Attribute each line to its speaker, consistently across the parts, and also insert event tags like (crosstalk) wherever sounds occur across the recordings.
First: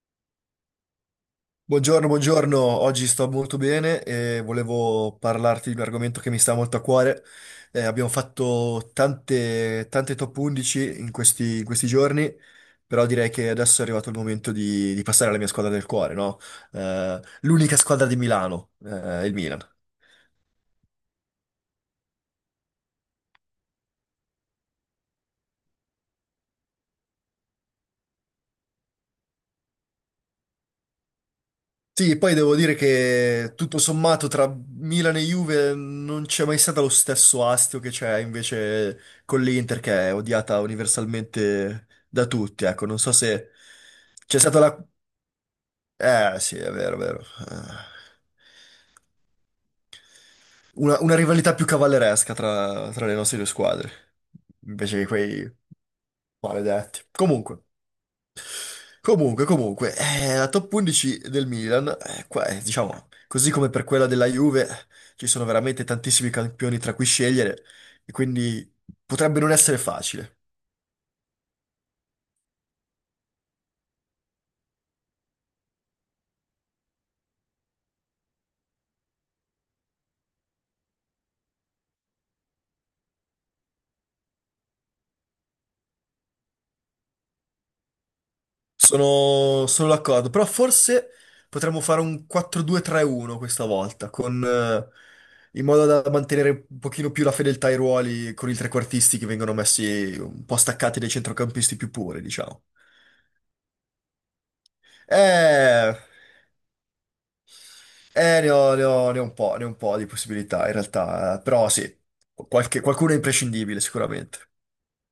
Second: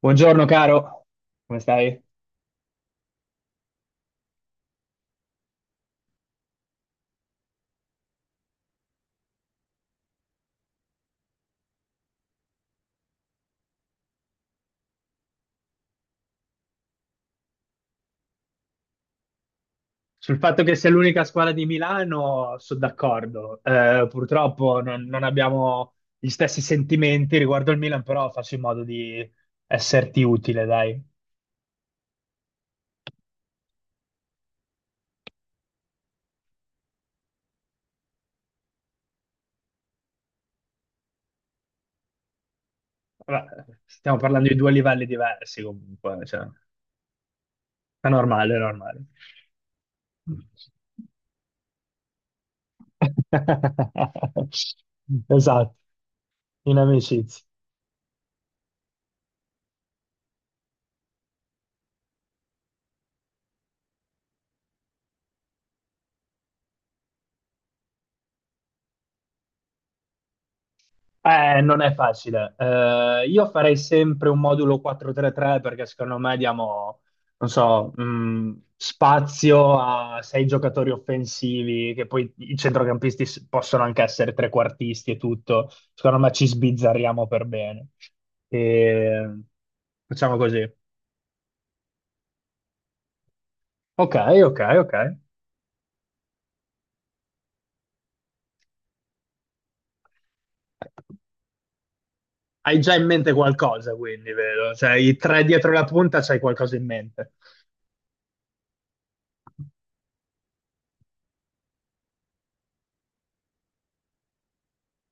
Speaker 1: Buongiorno caro, come stai?
Speaker 2: Buongiorno, buongiorno, oggi sto molto bene e volevo parlarti di un argomento che mi sta molto a cuore. Abbiamo fatto tante top 11 in questi giorni, però direi che adesso è arrivato il momento di passare alla mia squadra del cuore, no? L'unica squadra di Milano, il Milan.
Speaker 1: Sul fatto che sia l'unica squadra di Milano sono d'accordo. Purtroppo non abbiamo gli stessi sentimenti riguardo il Milan, però faccio in modo di esserti utile, dai.
Speaker 2: Sì, poi devo dire che tutto sommato tra Milan e Juve non c'è mai stato lo stesso astio che c'è invece con l'Inter, che è odiata universalmente da tutti. Ecco, non so se
Speaker 1: Vabbè, stiamo
Speaker 2: c'è
Speaker 1: parlando di
Speaker 2: stata
Speaker 1: due livelli diversi comunque,
Speaker 2: Eh
Speaker 1: cioè,
Speaker 2: sì, è vero, è vero. Eh,
Speaker 1: è normale, è normale.
Speaker 2: Una, una rivalità più cavalleresca tra le nostre due squadre,
Speaker 1: (laughs)
Speaker 2: invece che quei
Speaker 1: Esatto, in
Speaker 2: maledetti.
Speaker 1: amicizia.
Speaker 2: Comunque, la top 11 del Milan, qua, diciamo, così come per quella della Juve, ci sono veramente tantissimi campioni tra cui scegliere, e quindi potrebbe non essere facile.
Speaker 1: Non è facile. Io farei sempre un modulo 4-3-3 perché secondo me diamo, non so, spazio a sei giocatori offensivi, che poi i centrocampisti possono anche essere trequartisti e tutto. Secondo me ci sbizzarriamo per bene. E...
Speaker 2: Sono d'accordo,
Speaker 1: Facciamo
Speaker 2: però
Speaker 1: così.
Speaker 2: forse potremmo fare un 4-2-3-1 questa volta,
Speaker 1: Ok, ok.
Speaker 2: in modo da mantenere un pochino più la fedeltà ai ruoli con i trequartisti che vengono messi un po' staccati dai centrocampisti più puri, diciamo.
Speaker 1: Hai già in mente qualcosa, quindi, vedo. Cioè, i tre dietro la
Speaker 2: Eh...
Speaker 1: punta, c'hai qualcosa in mente.
Speaker 2: ne ho un po', ne ho un po' di possibilità in realtà, però sì, qualcuno è imprescindibile sicuramente.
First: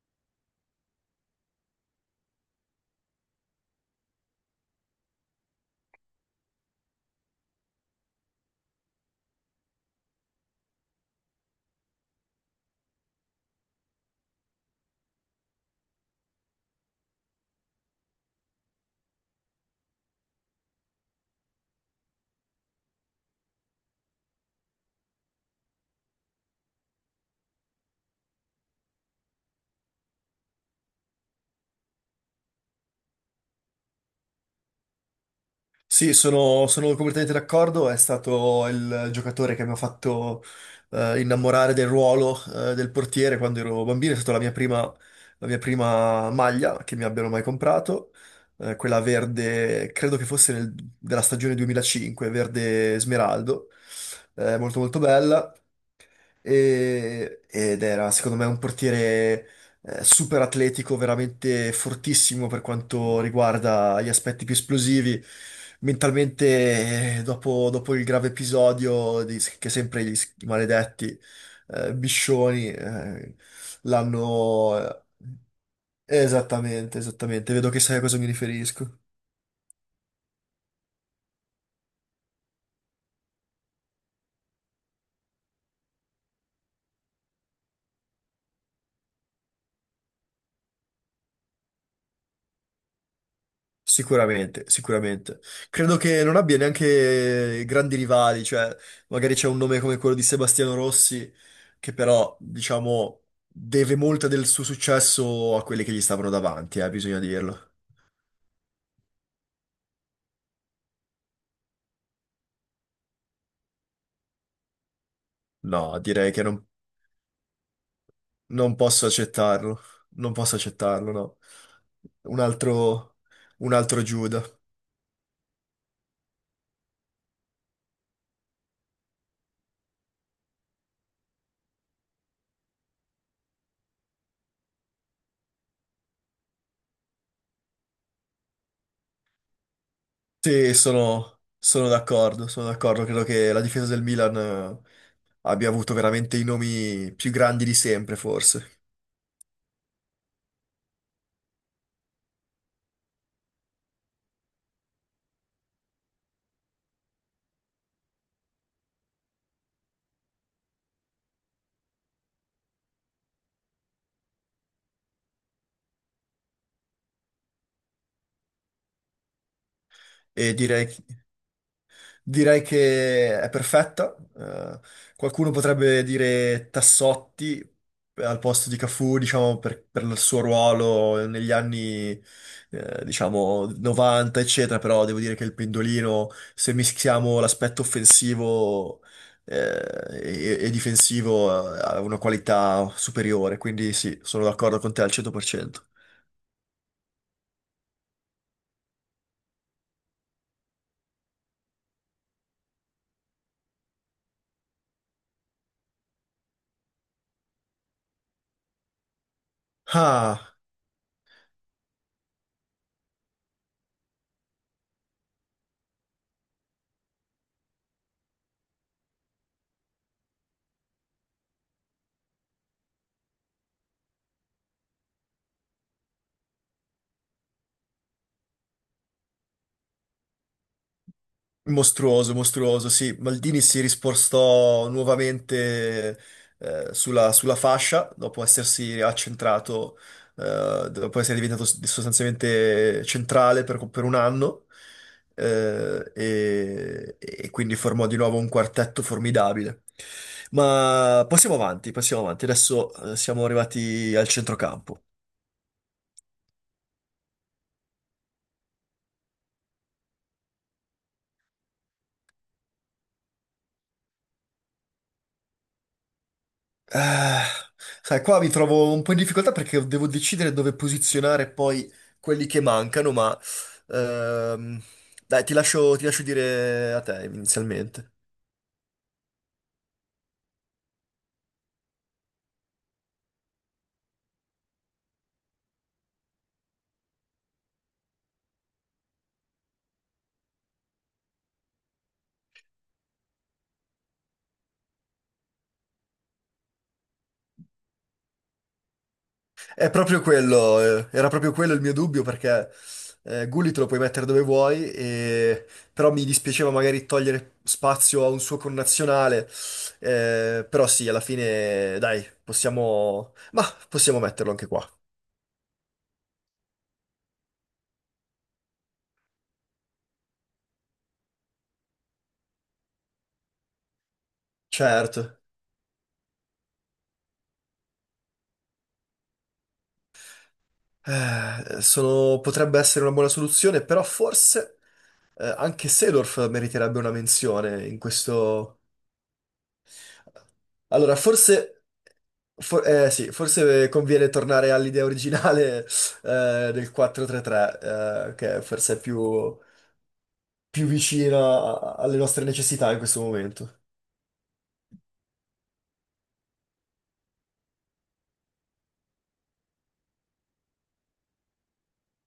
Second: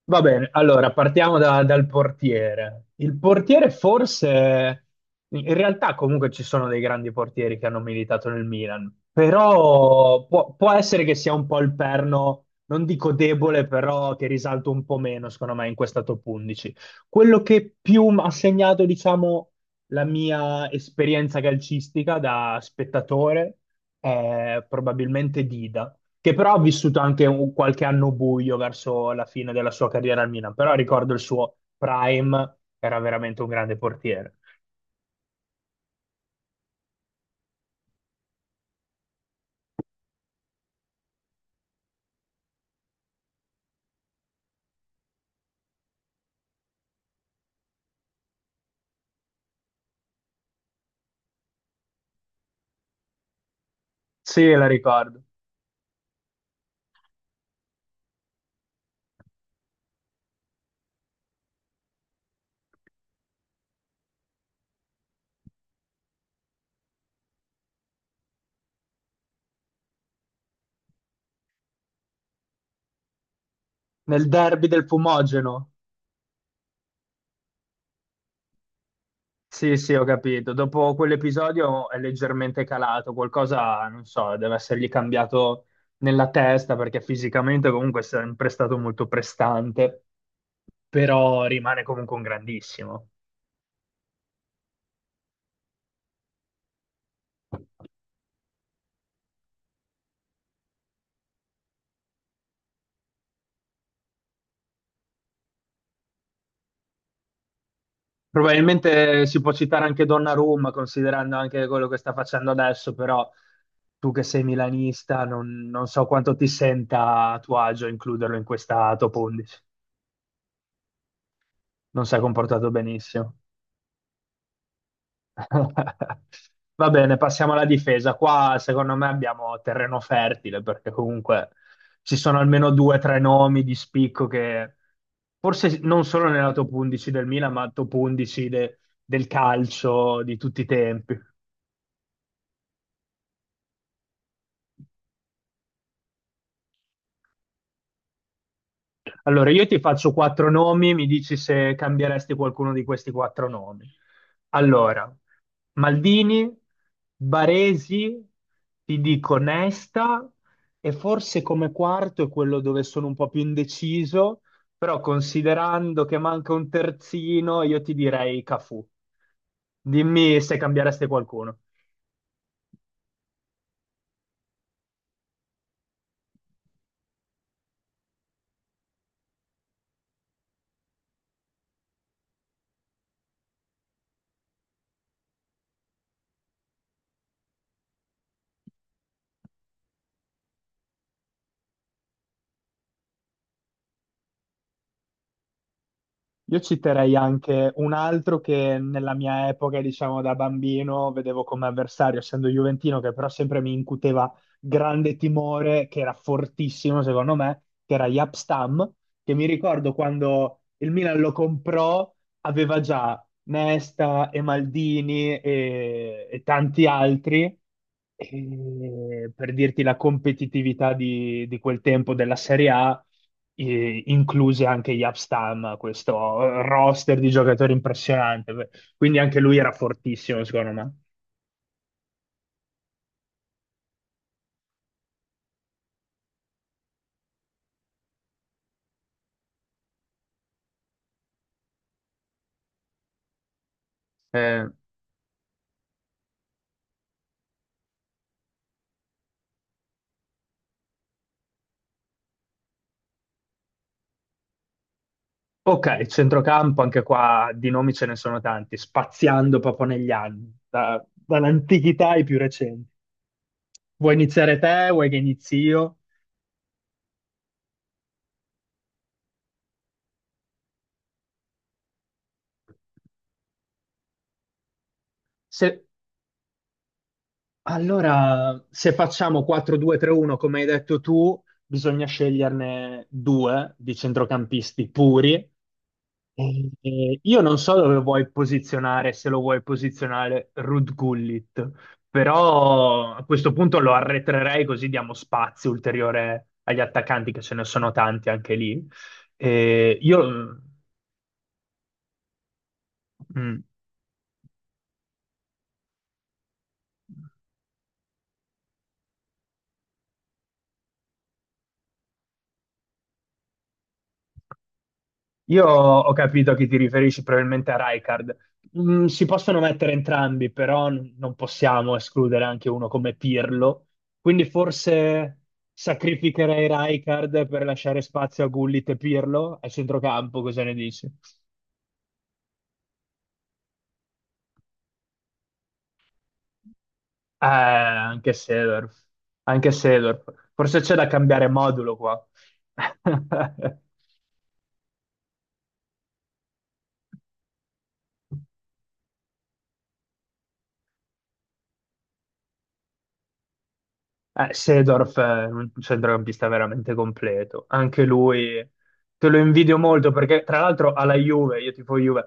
Speaker 1: Va bene, allora partiamo dal portiere. Il portiere forse, in realtà comunque ci sono dei grandi portieri che hanno militato nel Milan, però può essere che sia un po' il perno, non dico debole, però che risalta un po' meno, secondo me, in questa top 11. Quello che più ha segnato, diciamo, la mia esperienza calcistica da spettatore è probabilmente Dida, che però ha vissuto anche qualche anno buio verso la fine della sua carriera al Milan, però ricordo il suo prime, era veramente un grande portiere.
Speaker 2: Sì, sono completamente d'accordo, è stato il giocatore che mi ha fatto innamorare del ruolo del portiere quando ero bambino, è stata la mia prima maglia che mi abbiano mai comprato, quella verde, credo che fosse della stagione 2005, verde smeraldo,
Speaker 1: Sì, la
Speaker 2: molto molto
Speaker 1: ricordo.
Speaker 2: bella. Ed era secondo me un portiere super atletico, veramente fortissimo per quanto riguarda gli aspetti più esplosivi. Mentalmente, dopo il grave episodio che sempre i maledetti Biscioni eh,
Speaker 1: Nel derby
Speaker 2: l'hanno...
Speaker 1: del
Speaker 2: eh,
Speaker 1: Fumogeno.
Speaker 2: Esattamente, esattamente, vedo che sai a cosa mi riferisco.
Speaker 1: Sì, sì, ho capito. Dopo quell'episodio è leggermente calato, qualcosa, non so, deve essergli cambiato nella testa perché fisicamente comunque è sempre stato molto prestante, però rimane comunque un grandissimo.
Speaker 2: Sicuramente, sicuramente. Credo che non abbia neanche grandi rivali, cioè magari c'è un nome come quello di Sebastiano Rossi, che però, diciamo, deve molto del suo successo a quelli che gli stavano davanti, bisogna dirlo.
Speaker 1: Probabilmente si può citare anche Donnarumma, considerando anche quello che sta facendo adesso, però tu che sei milanista non
Speaker 2: No,
Speaker 1: so
Speaker 2: direi
Speaker 1: quanto
Speaker 2: che
Speaker 1: ti
Speaker 2: non,
Speaker 1: senta a tuo agio includerlo in
Speaker 2: non
Speaker 1: questa
Speaker 2: posso
Speaker 1: top 11.
Speaker 2: accettarlo. Non posso accettarlo, no.
Speaker 1: Non si è
Speaker 2: Un
Speaker 1: comportato
Speaker 2: altro,
Speaker 1: benissimo.
Speaker 2: un altro Giuda.
Speaker 1: (laughs) Va bene, passiamo alla difesa. Qua secondo me abbiamo terreno fertile perché comunque ci sono almeno due o tre nomi di spicco che forse non solo nella top 11 del Milan, ma top 11 del calcio di tutti i
Speaker 2: Sì,
Speaker 1: tempi.
Speaker 2: sono d'accordo, sono d'accordo, credo che la difesa del Milan abbia avuto veramente i nomi più grandi di sempre, forse.
Speaker 1: Allora, io ti faccio quattro nomi, mi dici se cambieresti qualcuno di questi quattro nomi. Allora, Maldini, Baresi, ti dico Nesta e forse come quarto è quello dove sono un po' più indeciso, però considerando che manca un terzino, io ti direi Cafù. Dimmi
Speaker 2: E
Speaker 1: se
Speaker 2: direi,
Speaker 1: cambieresti qualcuno.
Speaker 2: Direi che è perfetta. Qualcuno potrebbe dire Tassotti al posto di Cafù, diciamo, per il suo ruolo negli anni, diciamo, 90, eccetera, però devo dire che il pendolino, se mischiamo l'aspetto offensivo, eh, e difensivo, ha una qualità superiore, quindi sì, sono d'accordo con te al 100%.
Speaker 1: Io citerei anche un altro che nella mia epoca, diciamo da bambino, vedevo come avversario, essendo Juventino, che però sempre mi incuteva grande timore, che era fortissimo secondo me, che era Jaap Stam, che mi ricordo
Speaker 2: Ah.
Speaker 1: quando il Milan lo comprò, aveva già Nesta e Maldini e tanti altri. E per dirti la competitività di quel tempo della Serie A, incluse anche Yapstam, questo roster di giocatori impressionante. Quindi anche lui era fortissimo, secondo me.
Speaker 2: Mostruoso, mostruoso, sì. Maldini si rispostò nuovamente sulla fascia dopo essersi accentrato, dopo essere diventato sostanzialmente centrale per un anno
Speaker 1: Eh,
Speaker 2: eh, e, e quindi formò di nuovo un quartetto formidabile. Ma passiamo avanti, passiamo avanti. Adesso siamo arrivati al centrocampo.
Speaker 1: ok, centrocampo, anche qua di nomi ce ne sono tanti, spaziando proprio negli anni, dall'antichità ai più recenti. Vuoi iniziare te? Vuoi che inizi io?
Speaker 2: Eh, Sai, qua mi trovo un po' in difficoltà perché devo decidere dove posizionare poi quelli che mancano, ma ehm, dai,
Speaker 1: Se-
Speaker 2: ti lascio dire a te inizialmente.
Speaker 1: allora, se facciamo 4-2-3-1, come hai detto tu, bisogna sceglierne due di centrocampisti puri. Io non so dove vuoi posizionare, se lo vuoi posizionare Ruud Gullit, però a questo punto lo arretrerei così diamo spazio ulteriore agli attaccanti, che ce ne sono tanti anche lì.
Speaker 2: È
Speaker 1: Eh,
Speaker 2: proprio
Speaker 1: io,
Speaker 2: quello, eh, era proprio quello il mio dubbio perché
Speaker 1: mm,
Speaker 2: Gulli te lo puoi mettere dove vuoi, però mi dispiaceva magari togliere spazio a un suo connazionale, però sì, alla fine dai, possiamo metterlo anche qua.
Speaker 1: Io ho capito che ti riferisci probabilmente a Rijkaard. Mm, si possono mettere entrambi, però non possiamo escludere anche uno come Pirlo. Quindi
Speaker 2: Certo.
Speaker 1: forse sacrificherei Rijkaard per lasciare spazio a Gullit e Pirlo al centrocampo, cosa ne dici?
Speaker 2: Potrebbe essere una buona soluzione, però forse anche Seedorf meriterebbe una menzione in
Speaker 1: Anche
Speaker 2: questo...
Speaker 1: Seedorf. Anche Seedorf. Forse c'è da
Speaker 2: Allora,
Speaker 1: cambiare
Speaker 2: forse,
Speaker 1: modulo qua.
Speaker 2: for- eh, sì,
Speaker 1: (laughs)
Speaker 2: forse conviene tornare all'idea originale del 4-3-3, che forse è più, più vicina alle nostre necessità in questo momento.
Speaker 1: Seedorf è un centrocampista veramente completo, anche lui, te lo invidio molto perché tra l'altro alla Juve, io tifo Juve,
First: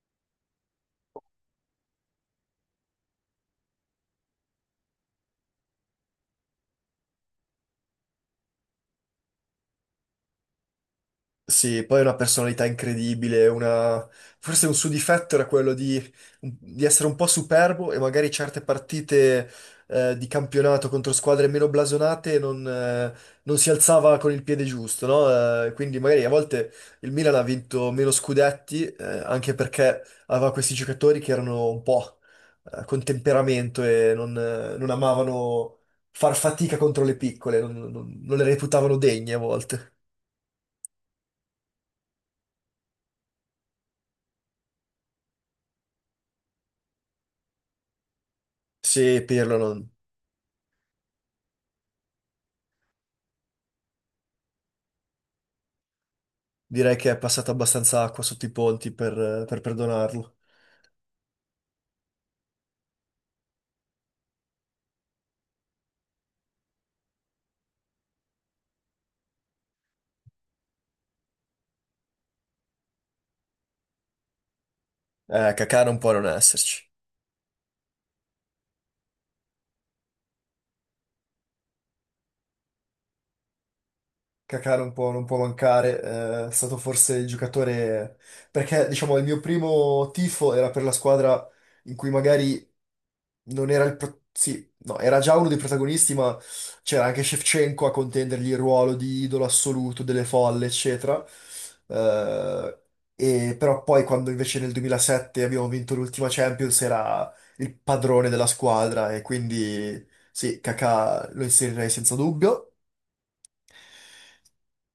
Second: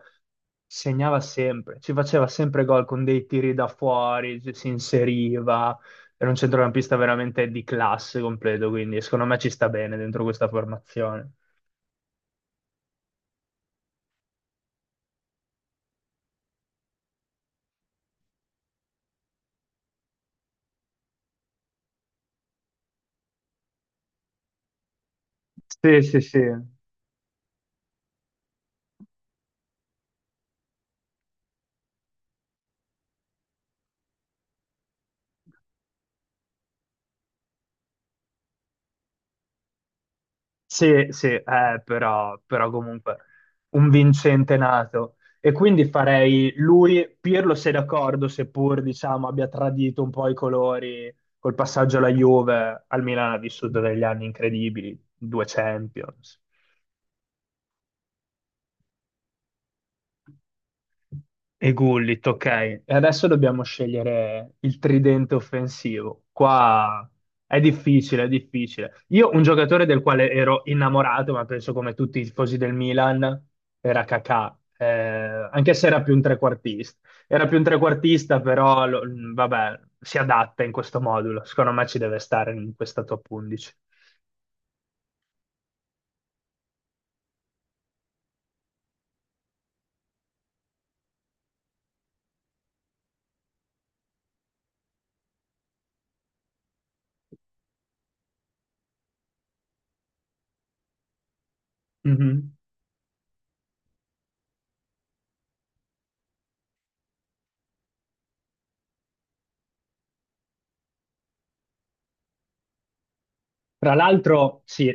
Speaker 1: segnava sempre, ci faceva sempre gol con dei tiri da fuori, si inseriva, era un centrocampista veramente di classe completo, quindi secondo me ci sta bene dentro questa formazione.
Speaker 2: Sì, poi è una personalità incredibile, una... forse un suo difetto era quello di essere un po' superbo e magari certe partite di campionato contro squadre meno blasonate non si alzava con il piede giusto, no? Quindi
Speaker 1: Sì, sì,
Speaker 2: magari a
Speaker 1: sì.
Speaker 2: volte il Milan ha vinto meno scudetti anche perché aveva questi giocatori che erano un po' con temperamento e non amavano far fatica contro le piccole, non le reputavano degne a volte.
Speaker 1: Sì, sì, però comunque un vincente nato. E quindi farei lui, Pirlo sei d'accordo, seppur
Speaker 2: Sì,
Speaker 1: diciamo abbia
Speaker 2: Pirlo non,
Speaker 1: tradito un po' i colori col passaggio alla Juve, al Milan ha vissuto degli anni incredibili, 2 Champions.
Speaker 2: Direi che è passata abbastanza acqua sotto i ponti per perdonarlo.
Speaker 1: E Gullit, ok. E adesso dobbiamo scegliere il tridente offensivo. Qua è difficile, è difficile. Io un giocatore del quale ero innamorato, ma penso come tutti i tifosi del Milan, era Kakà. Anche
Speaker 2: Kakà
Speaker 1: se
Speaker 2: non
Speaker 1: era
Speaker 2: può
Speaker 1: più un
Speaker 2: non esserci.
Speaker 1: trequartista. Era più un trequartista, però vabbè, si adatta in questo modulo. Secondo me ci deve stare in questa top 11.
Speaker 2: Kakà non può mancare, è stato forse il giocatore, perché diciamo il mio primo tifo era per la squadra in cui magari non era il... Sì, no, era già uno dei protagonisti, ma c'era anche Shevchenko a contendergli il ruolo di idolo assoluto delle folle, eccetera. Eh, e però poi quando invece nel 2007 abbiamo vinto l'ultima Champions era il padrone della squadra e quindi sì, Kakà lo inserirei senza dubbio.
Speaker 1: Tra l'altro, sì,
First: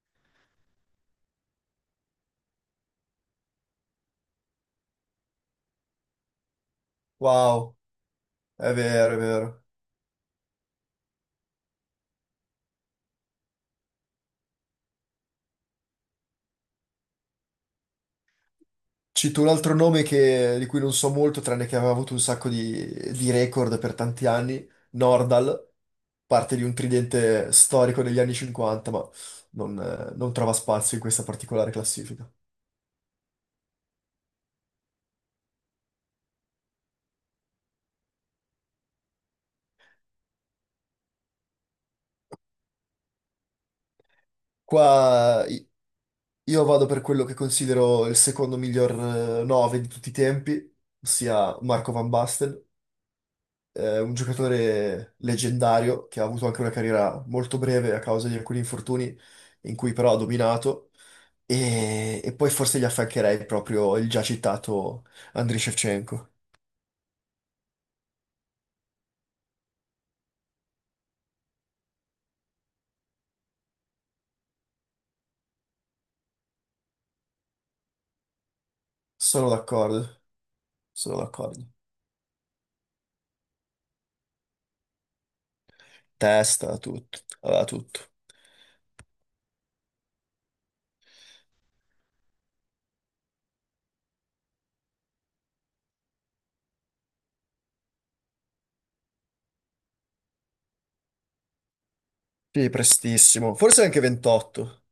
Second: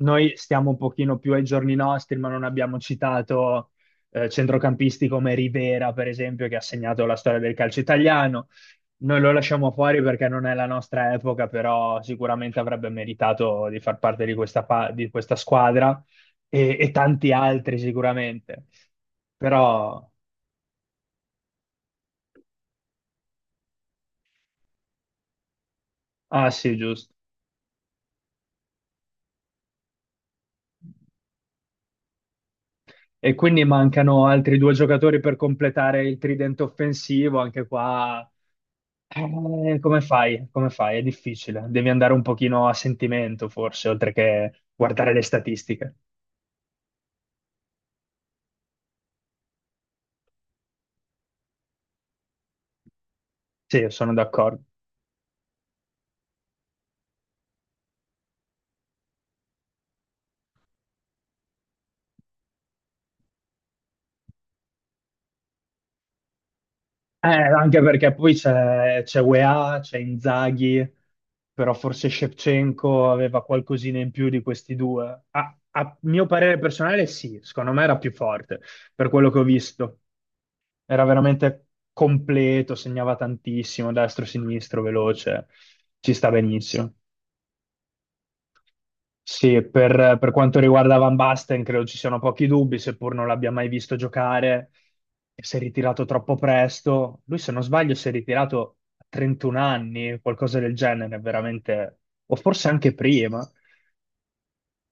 Speaker 1: noi stiamo un pochino più ai giorni nostri, ma non abbiamo citato centrocampisti come Rivera, per esempio, che ha segnato la storia del
Speaker 2: Wow.
Speaker 1: calcio italiano.
Speaker 2: È vero, è
Speaker 1: Noi lo
Speaker 2: vero.
Speaker 1: lasciamo fuori perché non è la nostra epoca, però sicuramente avrebbe meritato di far parte di questa, di questa squadra e tanti altri sicuramente.
Speaker 2: Cito un altro nome
Speaker 1: Però,
Speaker 2: di cui non so molto, tranne che aveva avuto un sacco di record per tanti anni, Nordal,
Speaker 1: ah
Speaker 2: parte di un
Speaker 1: sì, giusto.
Speaker 2: tridente storico degli anni 50, ma non trova spazio in questa particolare classifica.
Speaker 1: E quindi mancano altri due giocatori per completare il tridente offensivo, anche qua. Come fai? Come fai? È difficile. Devi andare un pochino a sentimento, forse, oltre che guardare le
Speaker 2: Qua i-
Speaker 1: statistiche.
Speaker 2: io vado per quello che considero il secondo miglior 9 di tutti i tempi, ossia Marco Van Basten,
Speaker 1: Sì, sono
Speaker 2: un
Speaker 1: d'accordo.
Speaker 2: giocatore leggendario che ha avuto anche una carriera molto breve a causa di alcuni infortuni in cui però ha dominato. E poi forse gli affiancherei proprio il già citato Andriy Shevchenko.
Speaker 1: Anche perché poi c'è UEA, c'è Inzaghi, però forse Shevchenko aveva qualcosina in più di questi due. A mio parere personale, sì, secondo me era più forte, per quello che ho
Speaker 2: Sono
Speaker 1: visto.
Speaker 2: d'accordo,
Speaker 1: Era
Speaker 2: sono d'accordo.
Speaker 1: veramente completo, segnava tantissimo, destro, sinistro, veloce. Ci sta
Speaker 2: Testa,
Speaker 1: benissimo.
Speaker 2: tutto, aveva tutto.
Speaker 1: Sì, per quanto riguarda Van Basten, credo ci siano pochi dubbi, seppur non l'abbia mai visto giocare, e si è ritirato troppo presto. Lui, se non sbaglio, si è ritirato a 31 anni, qualcosa del genere, veramente, o forse
Speaker 2: Sì,
Speaker 1: anche prima,
Speaker 2: prestissimo. Forse anche 28.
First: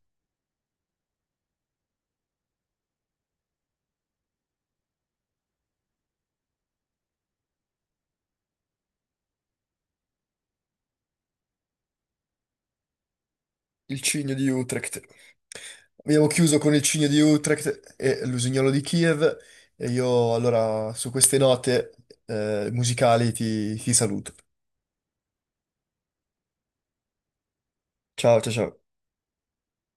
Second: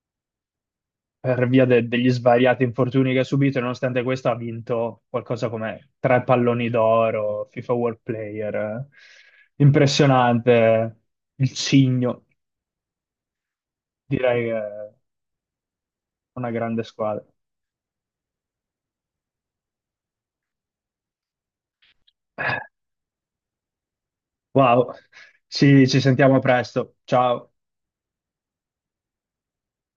Speaker 1: per via degli svariati infortuni che ha subito, e nonostante questo ha vinto qualcosa come 3 palloni d'oro, FIFA World Player. Impressionante, il cigno,
Speaker 2: Il cigno
Speaker 1: direi
Speaker 2: di
Speaker 1: che è
Speaker 2: Utrecht. Abbiamo
Speaker 1: una
Speaker 2: chiuso con il
Speaker 1: grande
Speaker 2: cigno di
Speaker 1: squadra.
Speaker 2: Utrecht e l'usignolo di Kiev. E io allora su queste note musicali ti saluto.
Speaker 1: Wow, ci ci sentiamo presto. Ciao.
Speaker 2: Ciao, ciao, ciao.